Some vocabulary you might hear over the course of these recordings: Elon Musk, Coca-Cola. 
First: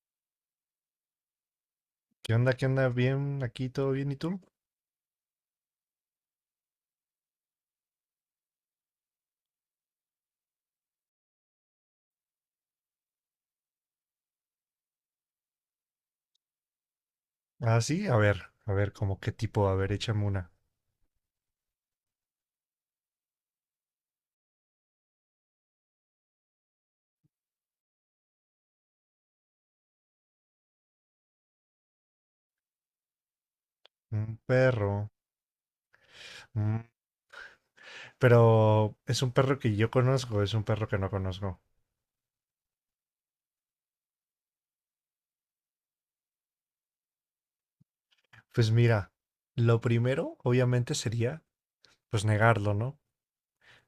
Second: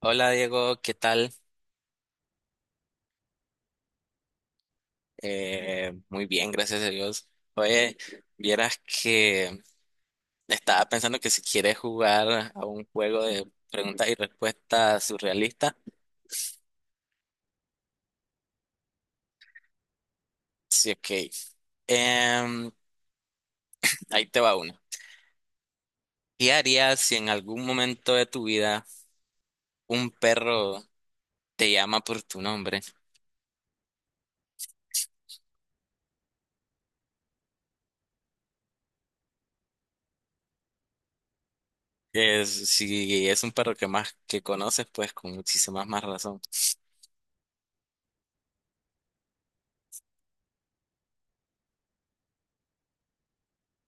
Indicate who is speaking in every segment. Speaker 1: Hola Diego, ¿qué tal?
Speaker 2: ¿Qué onda? ¿Qué onda? ¿Bien? ¿Aquí todo bien? ¿Y tú?
Speaker 1: Muy bien, gracias a Dios. Oye, vieras que estaba pensando que si quieres jugar a un juego de preguntas y respuestas surrealistas,
Speaker 2: Ah, sí, a ver, como qué tipo, a ver, échame una.
Speaker 1: sí, ok. Em, Ahí te va una. ¿Qué harías si en algún momento de tu vida un perro te llama por tu nombre?
Speaker 2: Un perro. mm, Pero es un perro que yo conozco, es un perro que no conozco.
Speaker 1: Si es un perro que más que conoces, pues con muchísima más razón.
Speaker 2: Pues mira, lo primero, obviamente, sería, pues negarlo, ¿no?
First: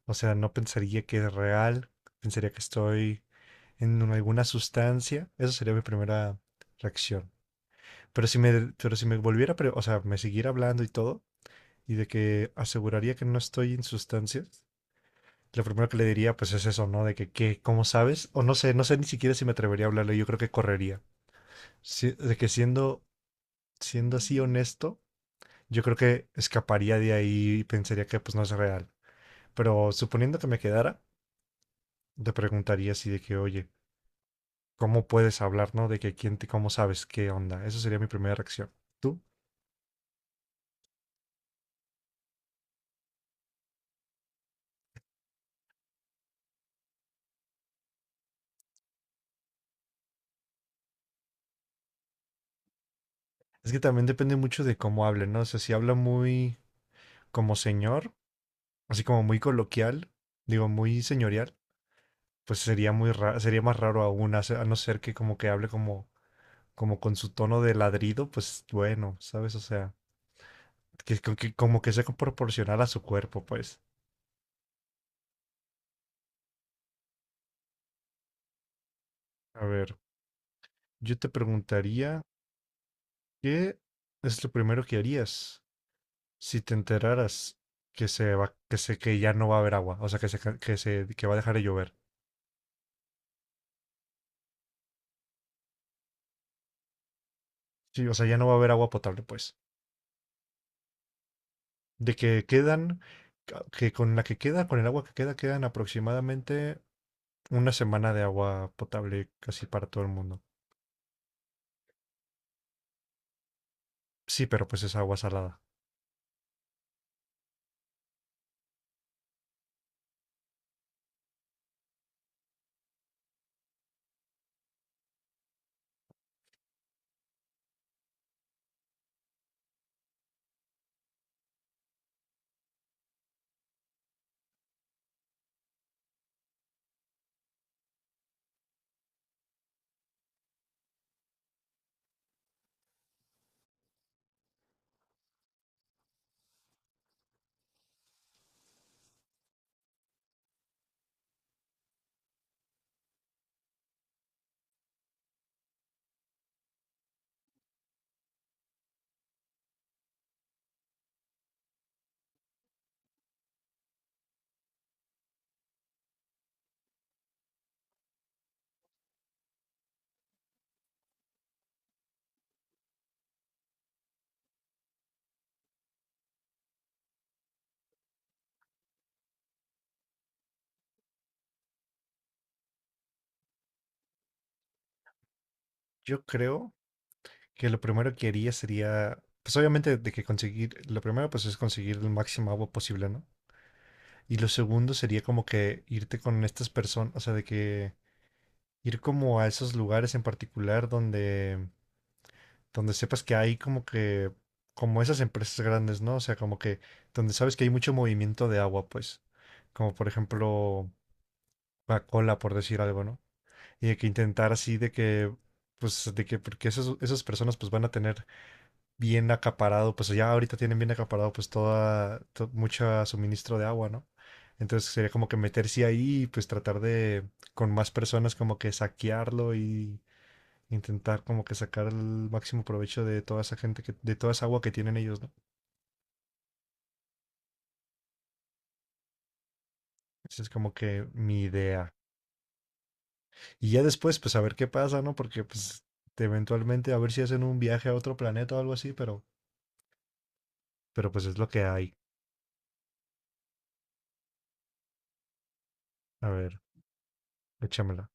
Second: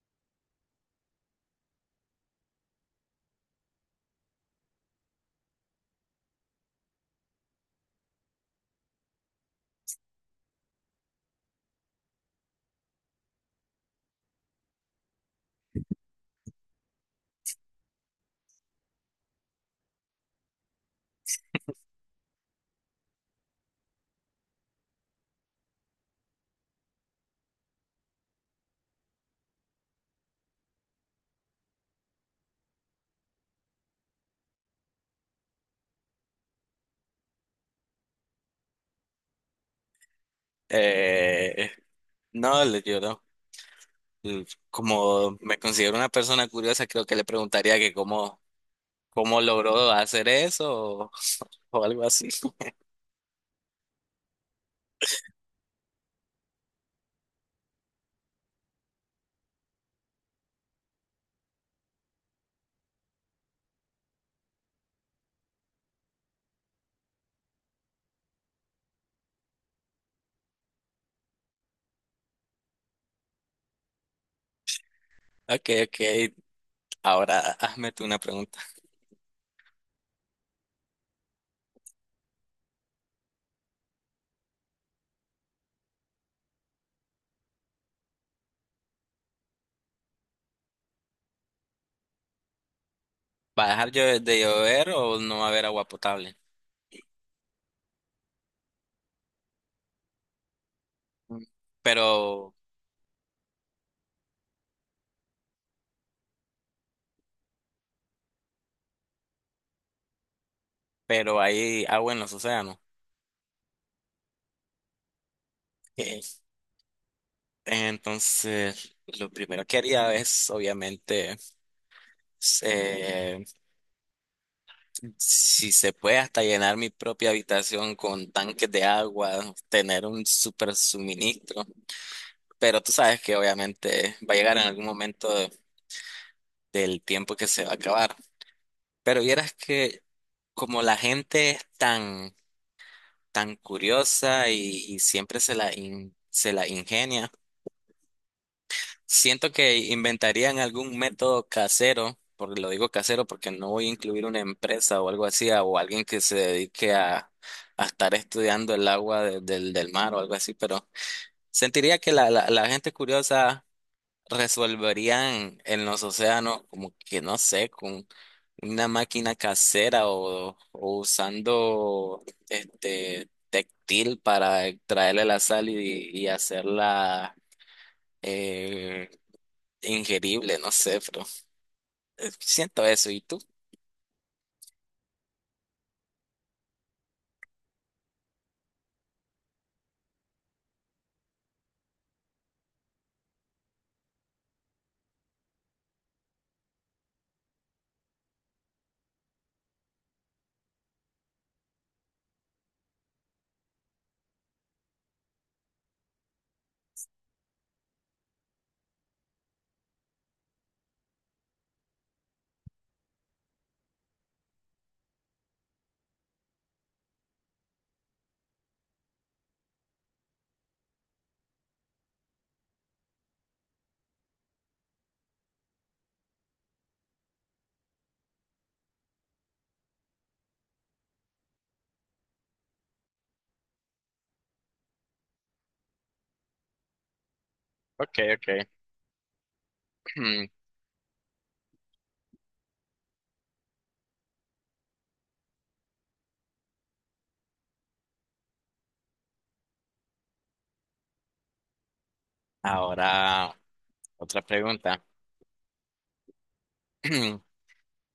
Speaker 2: O sea, no pensaría que es real, pensaría que estoy alguna sustancia. Eso sería mi primera reacción. Pero pero si me volviera, o sea, me siguiera hablando y todo, y de que aseguraría que no estoy en sustancias. Lo primero que le diría pues es eso, ¿no? De que, qué, ¿cómo sabes? O no sé, no sé ni siquiera si me atrevería a hablarle, yo creo que correría. De que siendo, siendo así honesto, yo creo que escaparía de ahí y pensaría que pues no es real. Pero suponiendo que me quedara, te preguntaría así de que, oye, ¿cómo puedes hablar, no? De que quién te, cómo sabes qué onda. Esa sería mi primera reacción. ¿Tú?
Speaker 1: Eh, no, le lloró. eh, Como me considero una persona curiosa, creo que le preguntaría que cómo logró hacer eso o, o algo así.
Speaker 2: Es que también depende mucho de cómo hable, ¿no? O sea, si habla muy como señor, así como muy coloquial, digo, muy señorial. Pues sería muy raro, sería más raro aún, a no ser que como que hable como, como con su tono de ladrido, pues bueno, ¿sabes? O sea, que, que como que sea proporcional a su cuerpo, pues.
Speaker 1: Ok, ok. Ahora hazme tú una pregunta.
Speaker 2: A ver, yo te preguntaría, ¿qué es lo primero que harías si te enteraras que se va, que se, que ya no va a haber agua? O sea, que se, que se, que va a dejar de llover.
Speaker 1: ¿Va a dejar de llover o no va a haber agua potable?
Speaker 2: Sí, o sea, ya no va a haber agua potable, pues.
Speaker 1: Mm.
Speaker 2: De que
Speaker 1: Pero,
Speaker 2: quedan, que con la que queda, con el agua que queda, quedan aproximadamente una semana de agua potable casi para todo el mundo.
Speaker 1: pero hay agua en los océanos.
Speaker 2: Sí, pero pues es agua salada.
Speaker 1: Ok. Entonces, lo primero que haría es, obviamente, eh, si se puede hasta llenar mi propia habitación con tanques de agua, tener un super suministro. Pero tú sabes que obviamente va a llegar en algún momento del tiempo que se va a acabar. Pero vieras que como la gente es tan curiosa y siempre se la ingenia, siento que inventarían algún método casero, porque lo digo casero porque no voy a incluir una empresa o algo así, o alguien que se dedique a estar estudiando el agua del mar o algo así, pero sentiría que la gente curiosa resolverían en los océanos, como que no sé, con una máquina casera o usando este textil para extraerle la sal y hacerla eh, ingerible, no sé, pero siento eso. ¿Y tú?
Speaker 2: Yo creo que lo primero que haría sería, pues obviamente de que conseguir, lo primero pues es conseguir el máximo agua posible, ¿no? Y lo segundo sería como que irte con estas personas, o sea, de que ir como a esos lugares en particular donde, donde sepas que hay como que, como esas empresas grandes, ¿no? O sea, como que donde sabes que hay mucho movimiento de agua, pues, como por ejemplo Coca-Cola, por decir algo, ¿no? Y de que intentar así de que, pues, de que, porque esas, esas personas pues van a tener bien acaparado, pues ya ahorita tienen bien acaparado pues toda, mucho suministro de agua, ¿no? Entonces sería como que meterse ahí y pues tratar de con más personas como que saquearlo y intentar como que sacar el máximo provecho de toda esa gente que, de toda esa agua que tienen ellos, ¿no?
Speaker 1: ¿Qué?
Speaker 2: Esa es como que mi idea. Y ya después, pues a ver qué pasa, ¿no? Porque pues eventualmente a ver si hacen un viaje a otro planeta o algo así, pero pues es lo que hay.
Speaker 1: Ahora, otra pregunta.
Speaker 2: A ver, échamela.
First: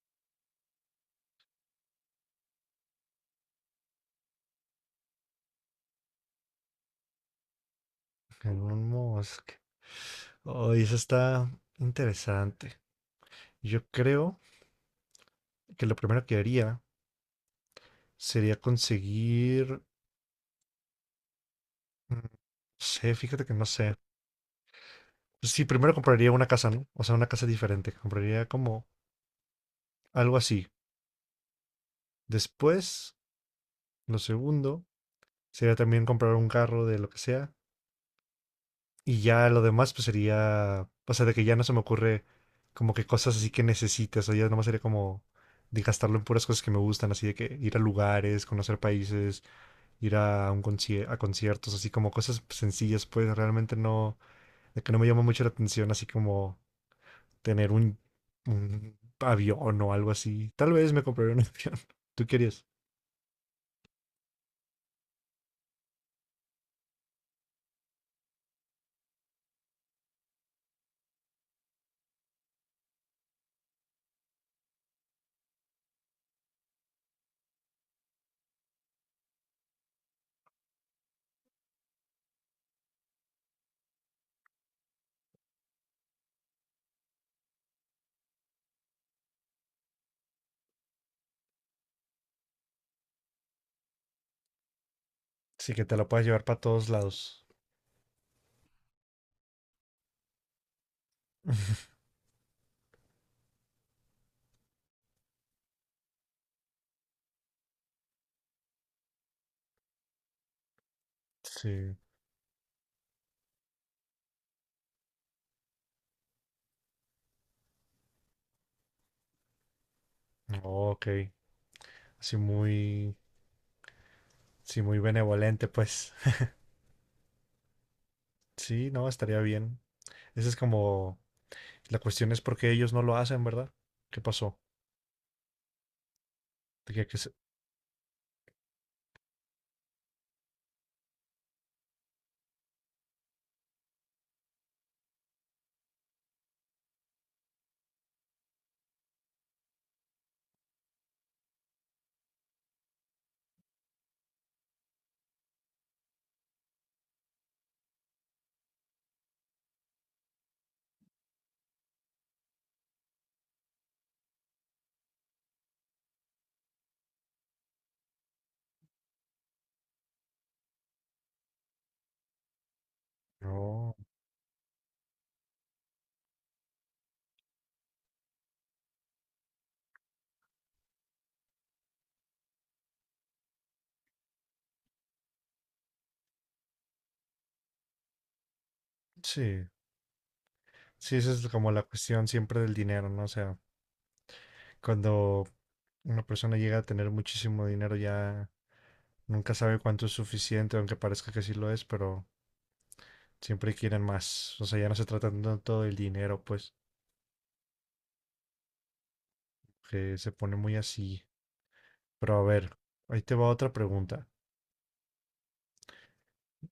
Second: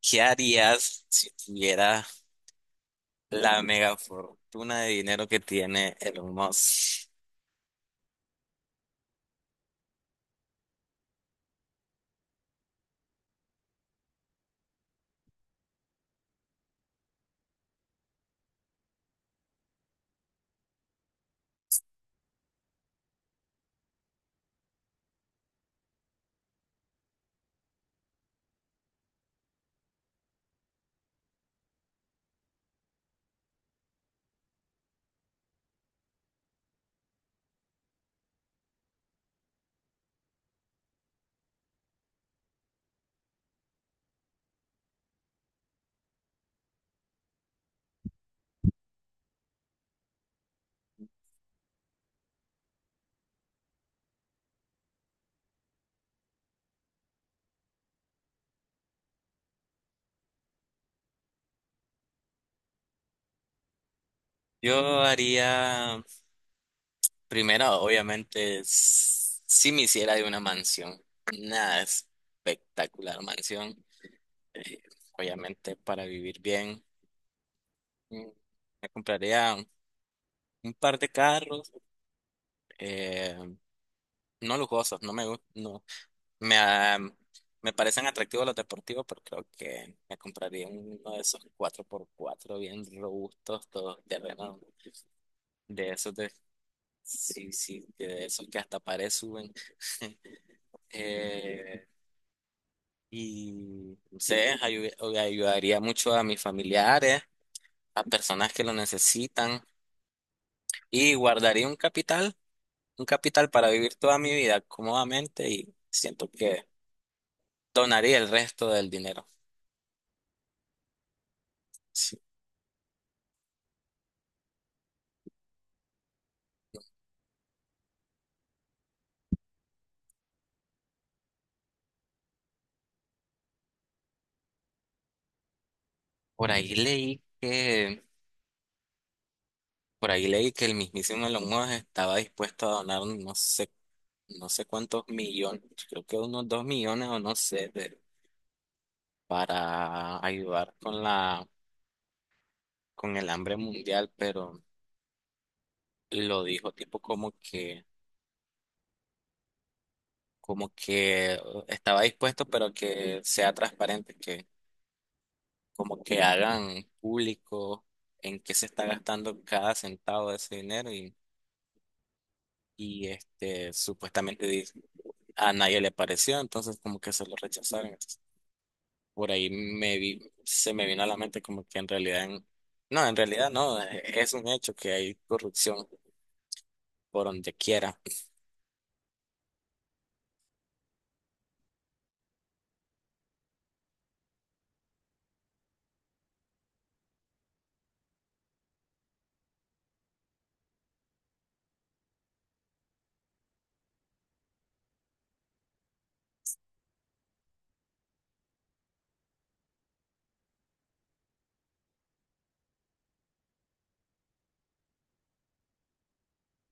Speaker 1: ¿Qué harías si tuvieras la mega fortuna de dinero que tiene Elon Musk?
Speaker 2: Elon Musk. Oh, eso está interesante. Yo creo que lo primero que haría sería conseguir. No sé, fíjate que no sé. Pues sí, primero compraría una casa, ¿no? O sea, una casa diferente. Compraría como algo así. Después, lo segundo, sería también comprar un carro de lo que sea. Y ya lo demás, pues sería, o sea, de que ya no se me ocurre como que cosas así que necesites, o ya nomás sería como de gastarlo en puras cosas que me gustan, así de que ir a lugares, conocer países, ir a a conciertos, así como cosas sencillas, pues realmente no, de que no me llama mucho la atención, así como tener un avión o algo así. Tal vez me compraré un avión. ¿Tú querías?
Speaker 1: Yo haría. Primero, obviamente, sí me hiciera de una mansión, una espectacular mansión, eh, obviamente para vivir bien. mm, Me compraría un par de carros, eh, no lujosos, no, me, ah, me parecen atractivos los deportivos, pero creo que me compraría uno de esos 4x4 bien robustos, todos terrenos,
Speaker 2: Sí, que
Speaker 1: de
Speaker 2: te la
Speaker 1: esos
Speaker 2: puedas
Speaker 1: de,
Speaker 2: llevar para todos lados.
Speaker 1: sí, sí, de esos que hasta pared suben. Eh, Y no sé, ayudaría mucho a mis familiares, a personas que lo necesitan y guardaría un
Speaker 2: Sí.
Speaker 1: capital, un capital para vivir toda mi vida cómodamente y siento que donaría el resto del dinero.
Speaker 2: Oh, ok.
Speaker 1: Sí.
Speaker 2: Así muy... Sí, muy benevolente, pues. Sí, no, estaría bien. Esa es como... La cuestión es por qué ellos no lo hacen, ¿verdad? ¿Qué pasó?
Speaker 1: Por ahí
Speaker 2: Tenía que
Speaker 1: leí
Speaker 2: ser...
Speaker 1: que, por ahí leí que el mismísimo Elon Musk estaba dispuesto a donar no sé cuántos millones, creo que unos 2 millones o no sé, para ayudar con con el hambre mundial, pero lo dijo, tipo como que estaba dispuesto, pero que sea transparente, que como que hagan público en qué se está gastando cada centavo de ese dinero y
Speaker 2: No,
Speaker 1: supuestamente a nadie le pareció, entonces como que se lo rechazaron. Entonces, por ahí me vi, se me vino a la mente como que en realidad, no, en realidad no, es un hecho que hay corrupción por donde quiera.
Speaker 2: sí. Sí, esa es como la cuestión siempre del dinero, ¿no? O sea, cuando una persona llega a tener muchísimo dinero ya nunca sabe cuánto es suficiente, aunque parezca que sí lo es, pero siempre quieren más. O sea, ya no se trata tanto del dinero, pues, que se pone muy así. Pero a ver, ahí te va otra pregunta.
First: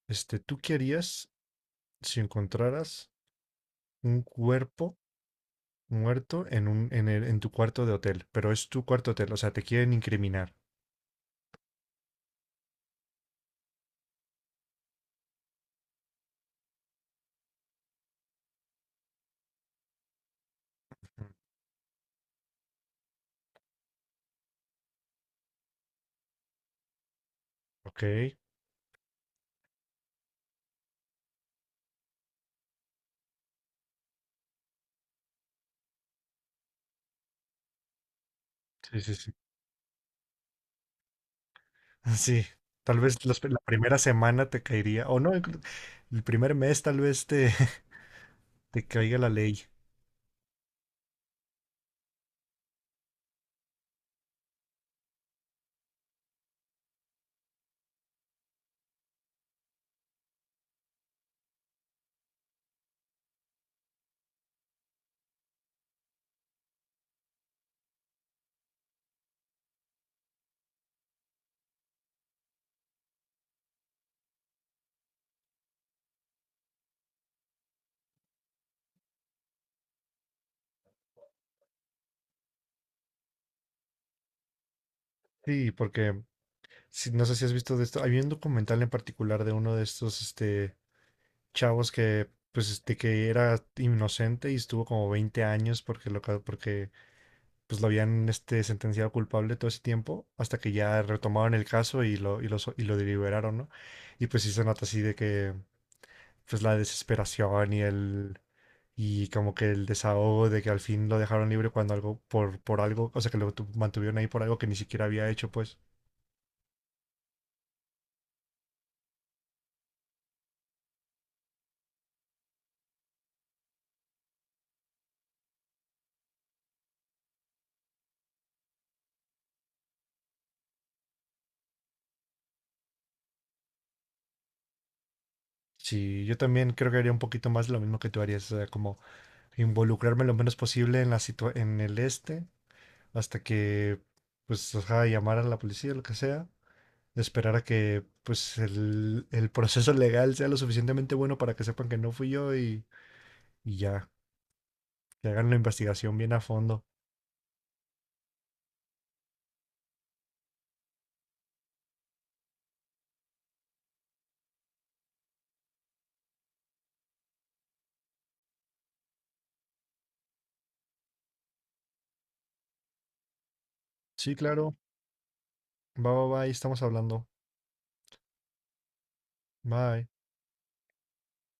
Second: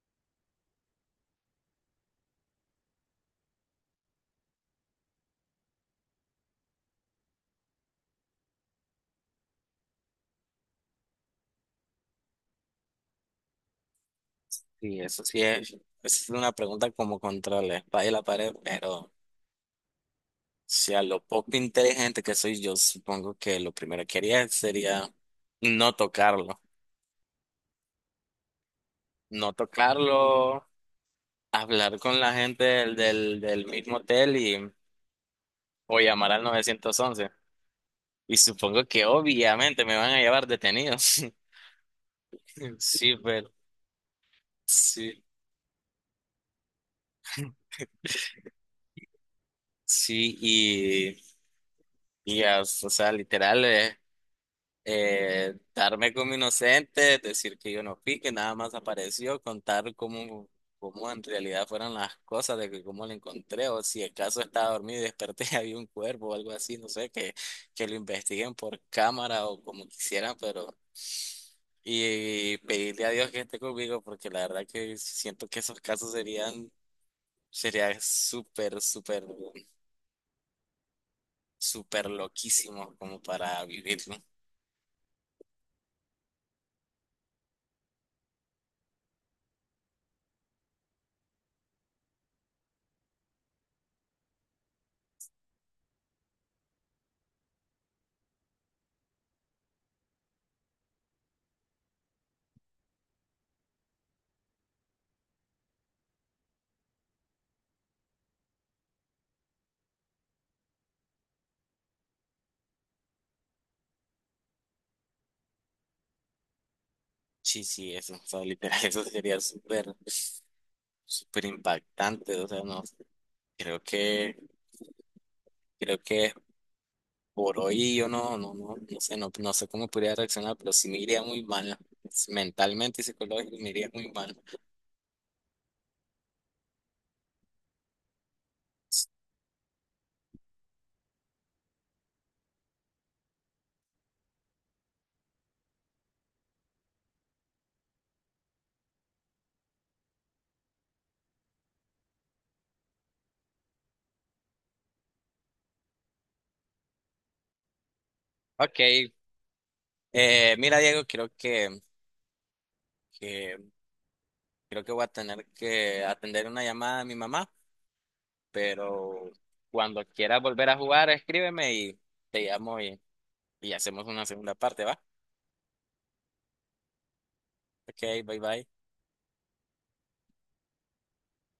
Speaker 2: Este, ¿tú qué harías si encontraras un cuerpo muerto en un, en tu cuarto de hotel, pero es tu cuarto hotel, o sea, te quieren incriminar.
Speaker 1: Y eso sí es una pregunta como contra la espada y la pared, pero si a lo
Speaker 2: Mm,
Speaker 1: poco inteligente que soy yo, supongo que lo primero que haría sería no tocarlo.
Speaker 2: ok,
Speaker 1: No tocarlo, hablar con la gente del mismo hotel y, o llamar al 911. Y supongo
Speaker 2: sí,
Speaker 1: que
Speaker 2: sí, sí.
Speaker 1: obviamente me van a llevar detenidos.
Speaker 2: Sí, tal
Speaker 1: Sí,
Speaker 2: vez
Speaker 1: pero
Speaker 2: la primera semana te caería, o
Speaker 1: sí,
Speaker 2: no, el primer mes tal vez te, te caiga la ley.
Speaker 1: sí, y ya, o sea, literal, darme como inocente, decir que yo no fui, que nada más apareció, contar cómo en realidad fueron las cosas, de que cómo lo encontré, o si el caso estaba dormido y desperté y había un cuerpo o algo así, no sé, que lo investiguen por cámara o como quisieran, pero. Y pedirle a Dios que esté conmigo, porque la verdad que siento que esos casos sería súper, súper, súper loquísimos como para vivirlo.
Speaker 2: Sí, porque si, no sé si has visto de esto, había un documental en particular de uno de estos, este, chavos que, pues, este, que era inocente y estuvo como 20 años porque porque pues lo habían este, sentenciado culpable todo ese tiempo, hasta que ya retomaron el caso y lo, y lo, y lo deliberaron, ¿no? Y pues sí se nota así de que, pues la desesperación y el, y como que el desahogo de que al fin lo dejaron libre cuando algo, por algo, o sea, que mantuvieron ahí por algo que ni siquiera había hecho, pues.
Speaker 1: Sí, sí, eso, o sea, literal, eso sería súper, súper impactante, o sea, no, creo que, creo que por hoy yo no, no, no, no sé, no, no sé cómo podría reaccionar, pero sí me iría muy mal, mentalmente y psicológicamente me iría muy mal.
Speaker 2: Sí, yo también creo que haría un poquito más lo mismo que tú harías, o sea, como involucrarme lo menos posible en la en el este, hasta que, pues, ajá, llamar a la policía, lo que sea, esperar a que pues el proceso legal sea lo suficientemente bueno para que sepan que no fui yo y ya, que hagan la investigación bien a fondo.
Speaker 1: Ok, mira Diego, que, creo que voy a tener que atender una llamada a mi mamá, pero cuando quieras volver a jugar, escríbeme y te llamo y hacemos una
Speaker 2: Sí,
Speaker 1: segunda
Speaker 2: claro.
Speaker 1: parte, ¿va?
Speaker 2: Va, va, va, ahí estamos hablando.
Speaker 1: Ok, bye bye.
Speaker 2: Bye.